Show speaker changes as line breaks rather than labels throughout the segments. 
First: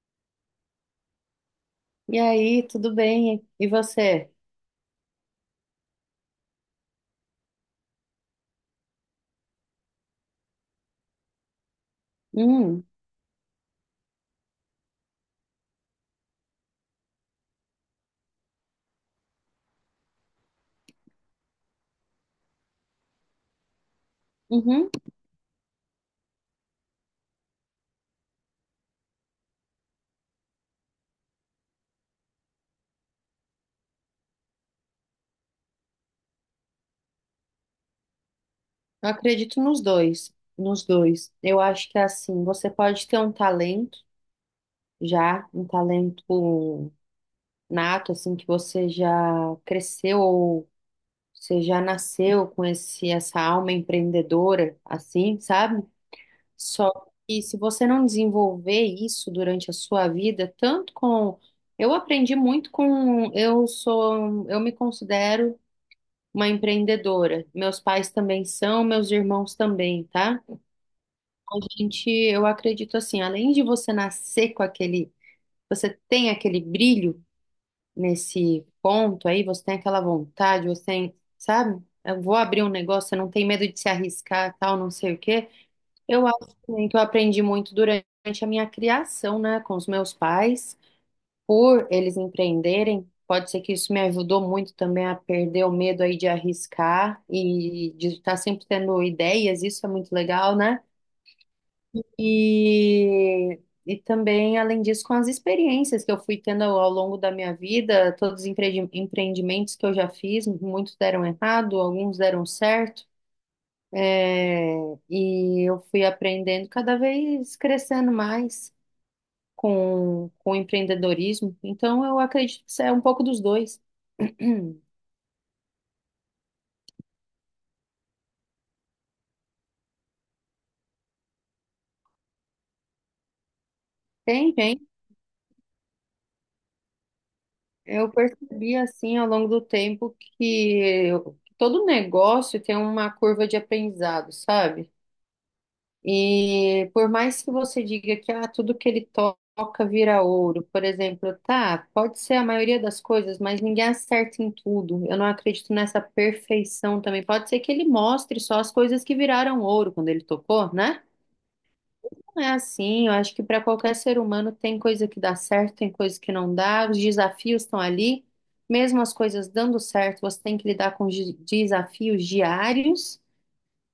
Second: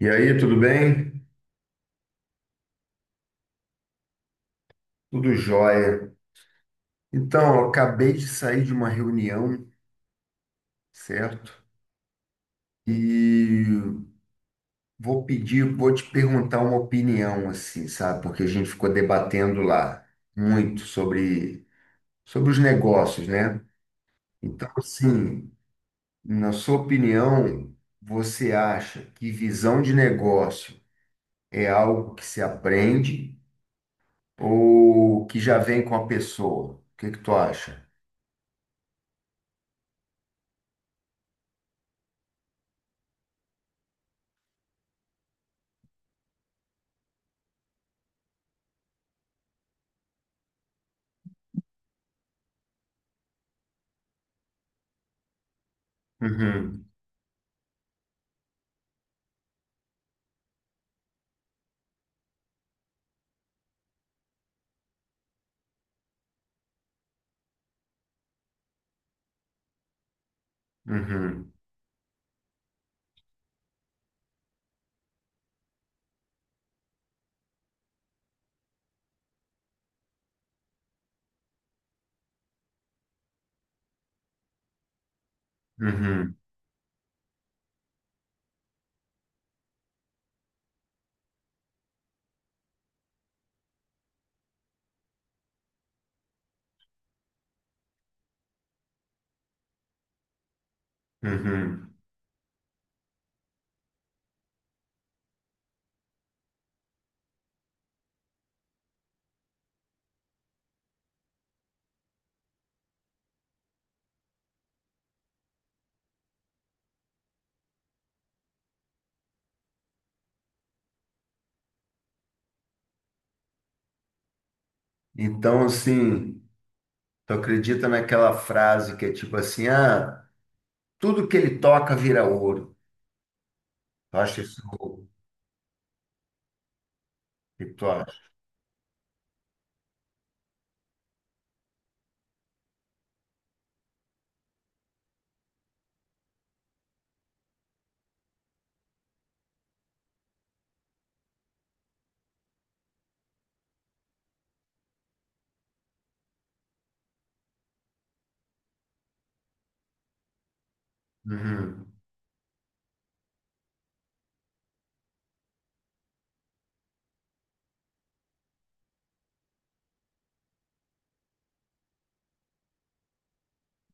E aí, tudo bem?
E aí, tudo bem? E você?
Tudo jóia. Então, eu acabei de sair de uma reunião, certo?
Hum,
E vou pedir, vou te perguntar uma opinião, assim, sabe? Porque a gente ficou debatendo lá muito sobre os negócios, né? Então,
uhum.
assim, na sua opinião, você acha que visão de negócio é algo que se aprende ou que já vem com a pessoa? O que que tu acha?
Eu acredito nos dois, nos dois. Eu acho que assim, você pode ter um talento já, um talento nato, assim, que você já cresceu ou você já nasceu com essa alma empreendedora, assim, sabe?
Uhum,
Só que se você não desenvolver isso durante a sua vida, tanto com. Eu aprendi muito com. Eu sou. Eu me considero uma empreendedora. Meus pais também são, meus irmãos também, tá?
uhum.
Então, eu acredito assim, além de você nascer com aquele, você tem aquele brilho nesse ponto aí, você tem aquela vontade, você tem, sabe? Eu vou abrir um negócio, você não tem medo de se arriscar, tal, não sei o quê. Eu
Uhum,
acho também que eu aprendi muito durante a minha criação, né, com os meus pais por eles empreenderem, pode ser que isso me ajudou muito também a perder o medo aí de arriscar e de estar sempre tendo ideias, isso é muito legal, né?
uhum.
E, e também, além disso, com as experiências que eu fui tendo ao longo da minha vida, todos os empreendimentos que eu já fiz, muitos deram errado, alguns deram certo. É, e eu fui aprendendo cada vez crescendo mais com empreendedorismo. Então, eu acredito que isso é um pouco dos dois.
Então, assim, tu acredita naquela frase que é tipo assim, ah, tudo que ele toca vira ouro. Tu acha
Tem,
isso?
tem.
O que tu
Eu
acha?
percebi, assim, ao longo do tempo que todo negócio tem uma curva de aprendizado, sabe? E por mais que você diga que ah, tudo que ele toca vira ouro, por exemplo, tá, pode ser a maioria das coisas, mas ninguém acerta em tudo. Eu não acredito nessa perfeição também. Pode ser que ele mostre só as coisas que viraram ouro quando ele tocou, né?
Uhum,
É assim, eu acho que para qualquer ser humano tem coisa que dá certo, tem coisa que não dá, os desafios estão ali, mesmo as coisas dando certo, você tem que lidar com desafios diários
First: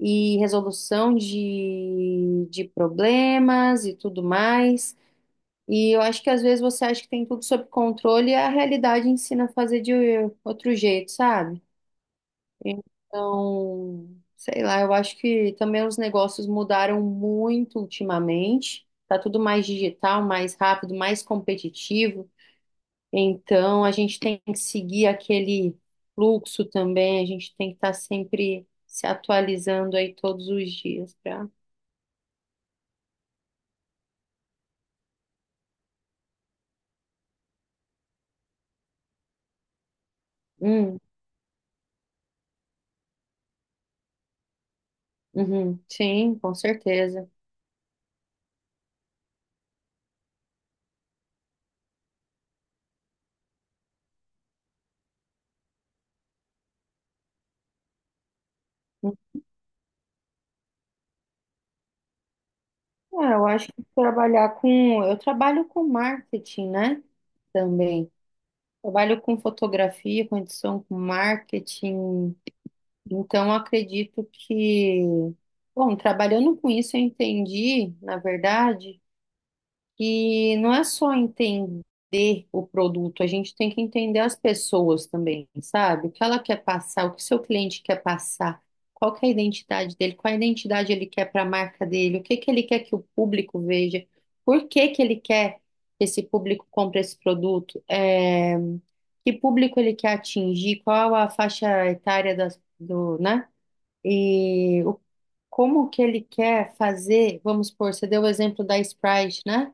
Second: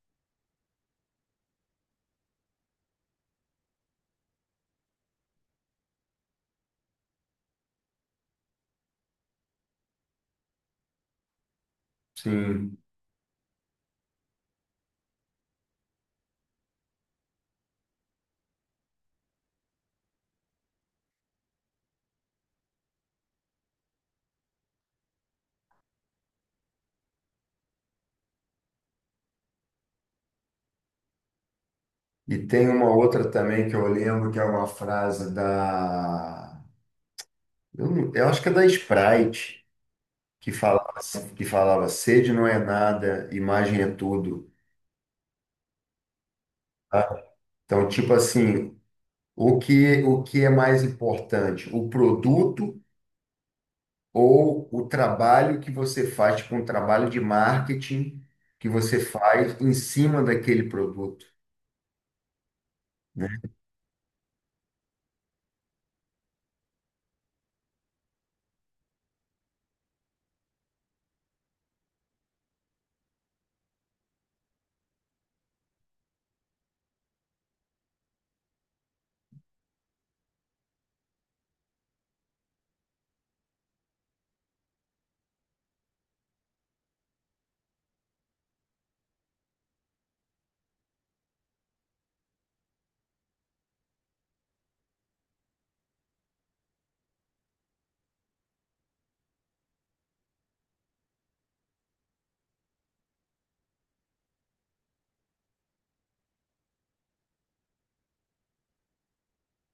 e resolução de problemas e tudo mais. E eu acho que às vezes você acha que tem tudo sob controle e a realidade ensina a fazer de outro jeito, sabe?
sim.
Então, sei lá, eu acho que também os negócios mudaram muito ultimamente. Tá tudo mais digital, mais rápido, mais competitivo. Então, a gente tem que seguir aquele fluxo também. A gente tem que estar sempre se atualizando aí todos os dias para.
E tem uma outra também que eu lembro que é uma frase da. Eu, eu acho que é da Sprite, que falava,
Hum,
que falava: sede não é nada, imagem é tudo.
uhum, sim, com
Tá?
certeza.
Então, tipo assim, o que é mais importante? O produto ou o trabalho que você faz, tipo um trabalho de marketing que você faz em cima daquele produto.
Ah, eu acho que trabalhar com. Eu trabalho com marketing, né? Também. Trabalho com fotografia, com edição, com marketing. Então, acredito que, bom, trabalhando com isso, eu entendi, na verdade. E não é só entender o produto, a gente tem que entender as pessoas também, sabe? O que ela quer passar, o que seu cliente quer passar, qual que é a identidade dele, qual a identidade ele quer para a marca dele, o que que ele quer que o público veja, por que que ele quer que esse público compre esse produto, é, que público ele quer atingir, qual a faixa etária das, do, né? E o, como que ele quer fazer, vamos supor, você deu o exemplo da Sprite, né?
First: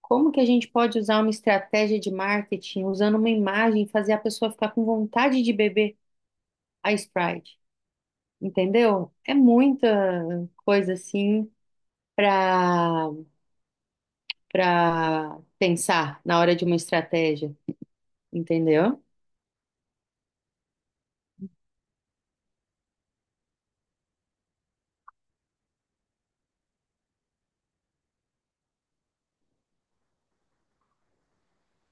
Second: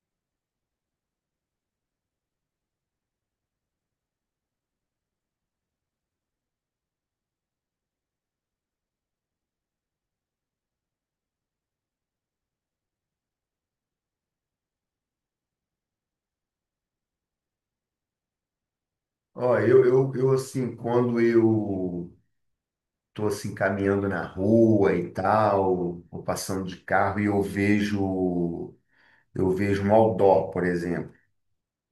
Como que a gente pode usar uma estratégia de marketing usando uma imagem, fazer a pessoa ficar com vontade de beber a Sprite? Entendeu? É muita coisa assim para para pensar na hora de uma estratégia, entendeu?
Ó, eu assim, quando eu tô assim caminhando na rua e tal, ou passando de carro e eu vejo um outdoor, por exemplo.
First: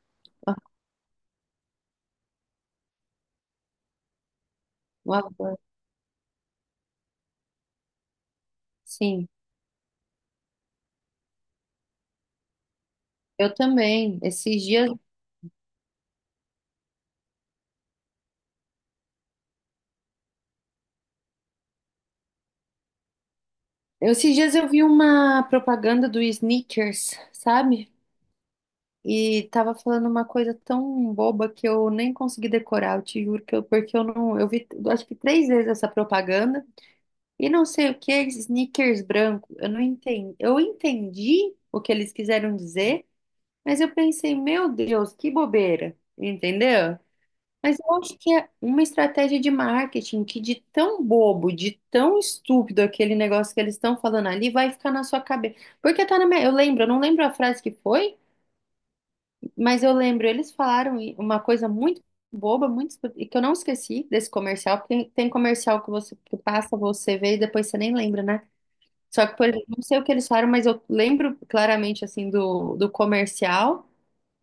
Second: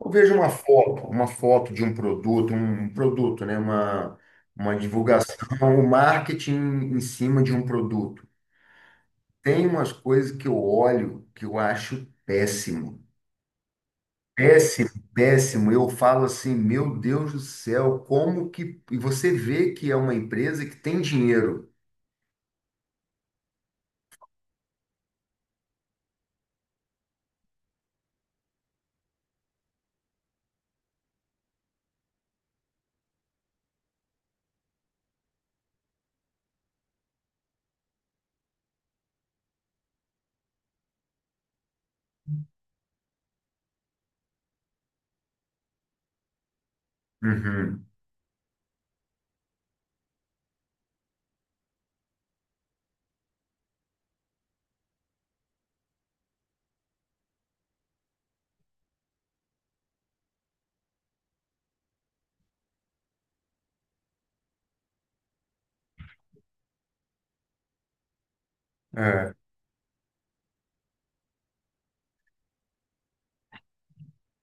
Eu vejo uma foto, de um produto, né, uma
Uma-
divulgação, um marketing em cima de um produto.
Sim,
Tem umas coisas que eu olho que eu acho péssimo.
eu também. Esses
Péssimo,
dias,
péssimo. Eu falo assim, meu Deus do céu, como que. E você vê que é uma empresa que tem dinheiro.
esses dias eu vi uma propaganda do Snickers, sabe? E tava falando uma coisa tão boba que eu nem consegui decorar, eu te juro que eu, porque eu não, eu vi, eu acho que três vezes essa propaganda e não sei o que, Snickers branco, eu não entendi, eu entendi o que eles quiseram dizer, mas eu pensei, meu Deus, que bobeira, entendeu? Mas
Uhum.
eu acho que é uma estratégia de marketing que de tão bobo, de tão estúpido aquele negócio que eles estão falando ali, vai ficar na sua cabeça. Porque tá na minha, eu lembro, eu não lembro a frase que foi, mas eu lembro, eles falaram uma coisa muito boba, muito e que eu não esqueci desse comercial, porque tem, tem comercial que você que passa, você vê e depois você nem lembra, né? Só
É,
que, por exemplo, não sei o que eles falaram, mas eu lembro claramente assim do, comercial.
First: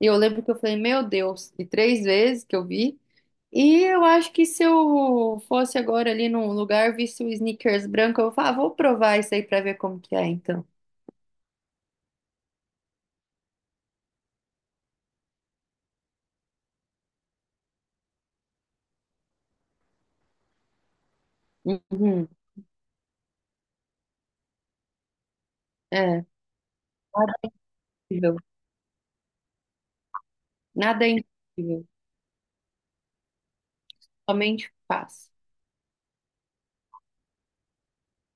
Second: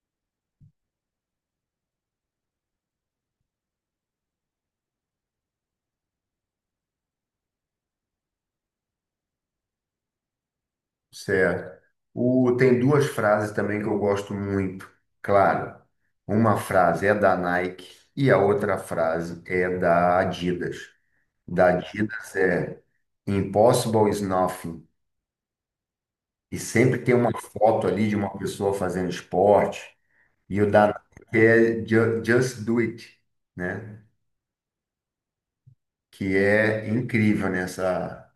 E eu lembro que eu falei, meu Deus, e três vezes que eu vi. E eu acho que se eu fosse agora ali num lugar, visse o sneakers branco, eu falava, ah, vou provar isso aí pra ver como que é, então.
certo. O, tem duas frases também que eu gosto muito. Claro, uma frase é da Nike e a outra frase é da Adidas. Da
Uhum,
Adidas é Impossible is nothing.
é,
E sempre tem uma
nada é
foto ali de uma
impossível,
pessoa fazendo esporte. E o da
nada é
que é
impossível,
Just Do It, né?
somente fácil.
Que é incrível nessa.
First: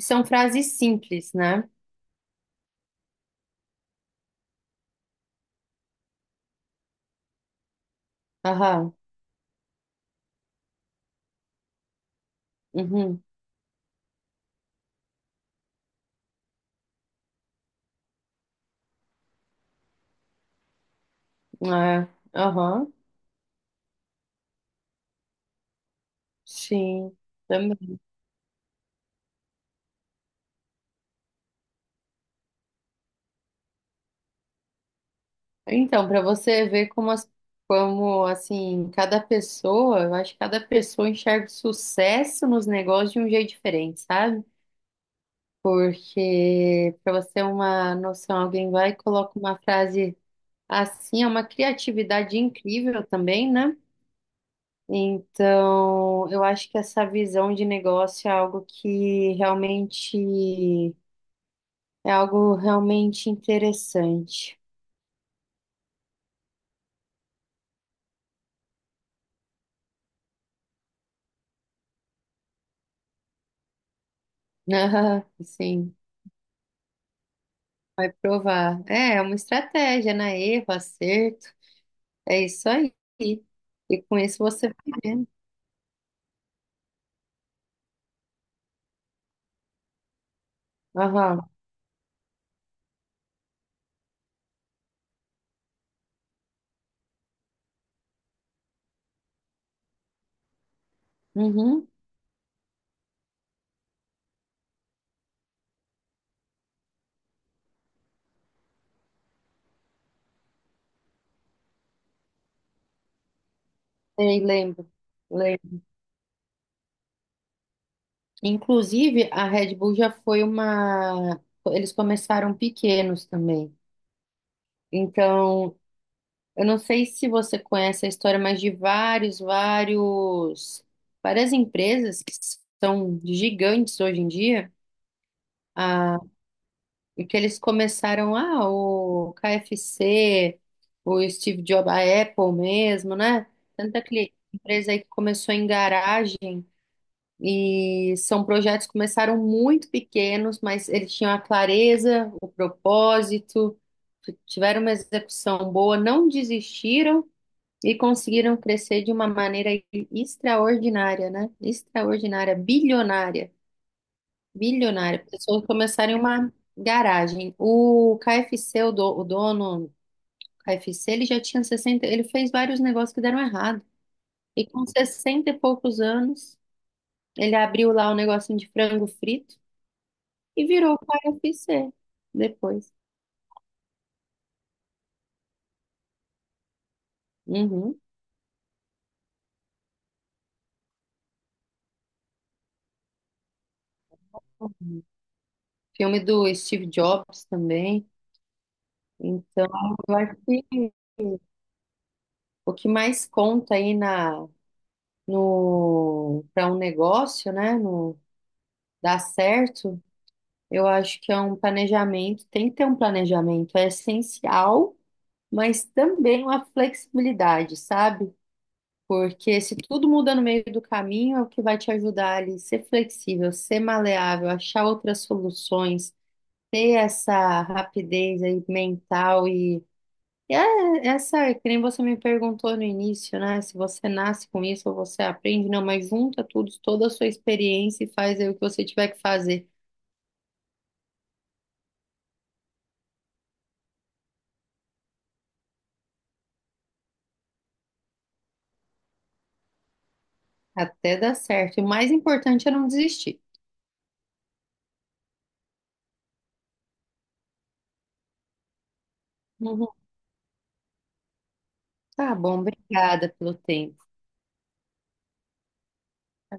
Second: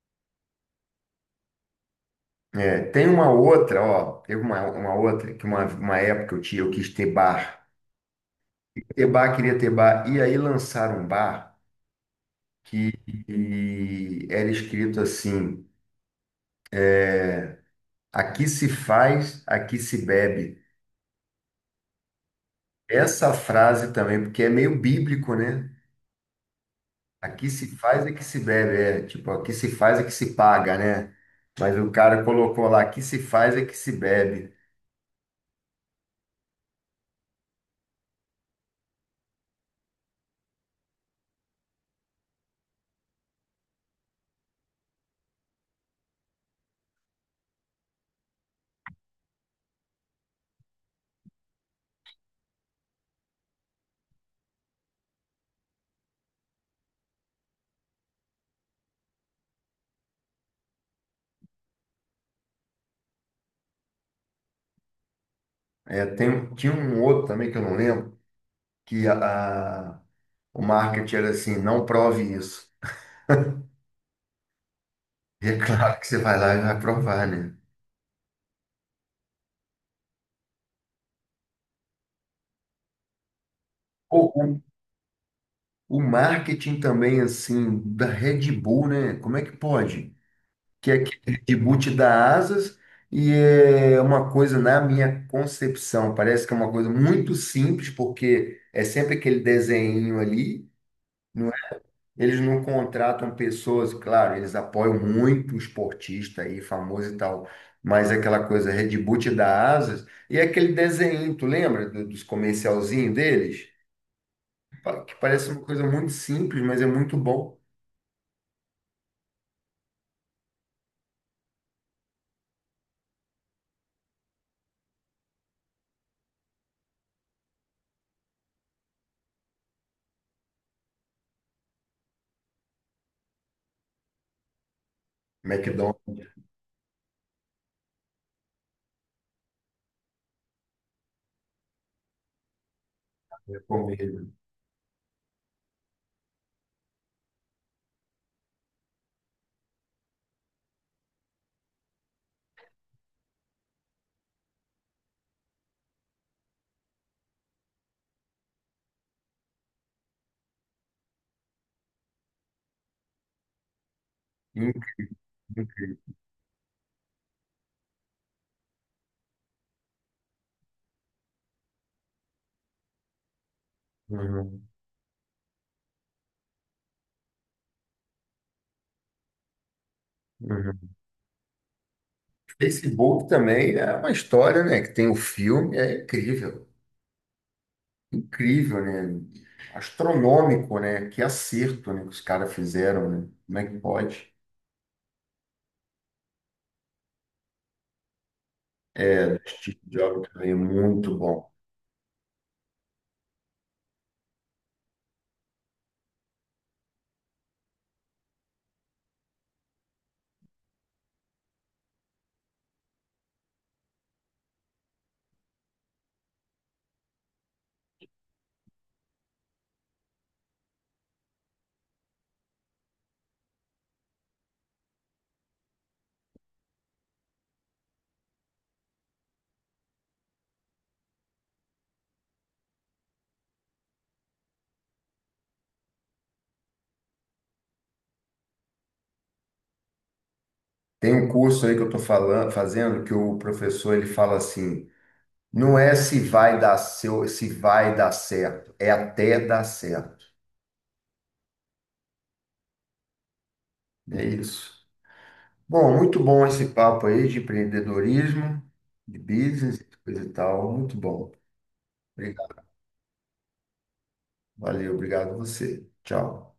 São frases simples, né?
É, tem uma outra, ó, teve uma outra que uma época eu tinha, eu quis ter bar.
Aham.
Ter bar, queria ter bar. E aí lançaram um bar que,
Uhum.
que era escrito assim: aqui se faz, aqui se bebe.
É. Aham.
Essa frase também, porque é meio bíblico, né?
Sim.
Aqui se
Também.
faz é que se bebe, é. Tipo, aqui se faz é que se paga, né? Mas o cara colocou lá, aqui se faz é que se bebe.
Então, para você ver como, as- como, assim, cada pessoa, eu acho que cada pessoa enxerga o sucesso nos negócios de um jeito diferente, sabe? Porque, para você ter uma noção, alguém vai e coloca uma frase assim, é uma criatividade incrível também, né? Então, eu acho que essa visão de negócio é algo que realmente É algo realmente interessante.
É, tem, tinha um outro também que eu não lembro, que a, a- o marketing era assim, não prove isso.
Ah,
E é
sim,
claro que você vai lá e vai provar, né?
vai provar. É, é uma estratégia, na erro, acerto. É isso aí. E com
Ou
isso você vai vendo.
o marketing também, assim, da Red Bull, né? Como é que pode? Que é aquele
Aham.
reboot da Asas, e é uma coisa, na minha concepção, parece que é uma coisa muito simples, porque é sempre aquele desenho ali, não é?
Uhum.
Eles não contratam pessoas, claro, eles apoiam muito o esportista aí, famoso e tal, mas é aquela coisa, reboot da Asas, e é aquele desenho, tu lembra dos comercialzinhos deles?
Sei, lembro.
Que parece uma
Lembro.
coisa muito simples, mas é muito bom.
Inclusive, a Red Bull já foi uma. Eles começaram pequenos também. Então, eu não sei se você conhece a história, mas de vários, várias empresas que são gigantes hoje em dia.
McDonald's,
E que eles começaram, ah, o KFC, o Steve Jobs, a Apple mesmo, né?
é
Tanta
comida.
que empresa aí que começou em garagem e são projetos que começaram muito pequenos, mas eles tinham a clareza, o propósito, tiveram uma execução boa, não desistiram e conseguiram crescer de uma maneira extraordinária, né? Extraordinária, bilionária.
Hum,
Bilionário, pessoas começarem uma garagem. O KFC, o dono do KFC, ele já tinha 60 ele fez vários negócios que deram errado.
hum,
E com 60 e poucos anos, ele abriu lá um negocinho de frango frito e
hum.
virou o KFC depois.
Facebook também é uma história, né? Que tem o filme, é incrível.
Uhum.
Incrível, né? Astronômico, né? Que acerto, né? Que os caras fizeram, né? Como é que pode?
Filme do Steve Jobs também. Então,
Steve
eu
Jobs
acho
também é
que
muito bom.
o que mais conta aí na, no, para um negócio, né, no, dar certo, eu acho que é um planejamento, tem que ter um planejamento, é essencial, mas também uma flexibilidade, sabe? Porque se tudo muda no meio do caminho, é o que vai te ajudar ali ser flexível, ser maleável, achar outras soluções, ter essa rapidez aí mental e é essa, que nem você me perguntou no início, né? Se você nasce com isso ou você aprende, não, mas junta tudo, toda a sua experiência e faz aí o que você tiver que fazer.
Tem um curso aí que eu estou falando, fazendo que o professor ele fala assim, não é se vai dar seu, se vai dar certo, é até dar certo.
Até dar certo. O mais importante é não desistir.
É isso. Bom, muito bom esse papo aí de empreendedorismo, de business,
Uhum.
coisa e tal, muito bom.
Tá
Obrigado.
bom, obrigada pelo tempo.
Valeu, obrigado a você. Tchau.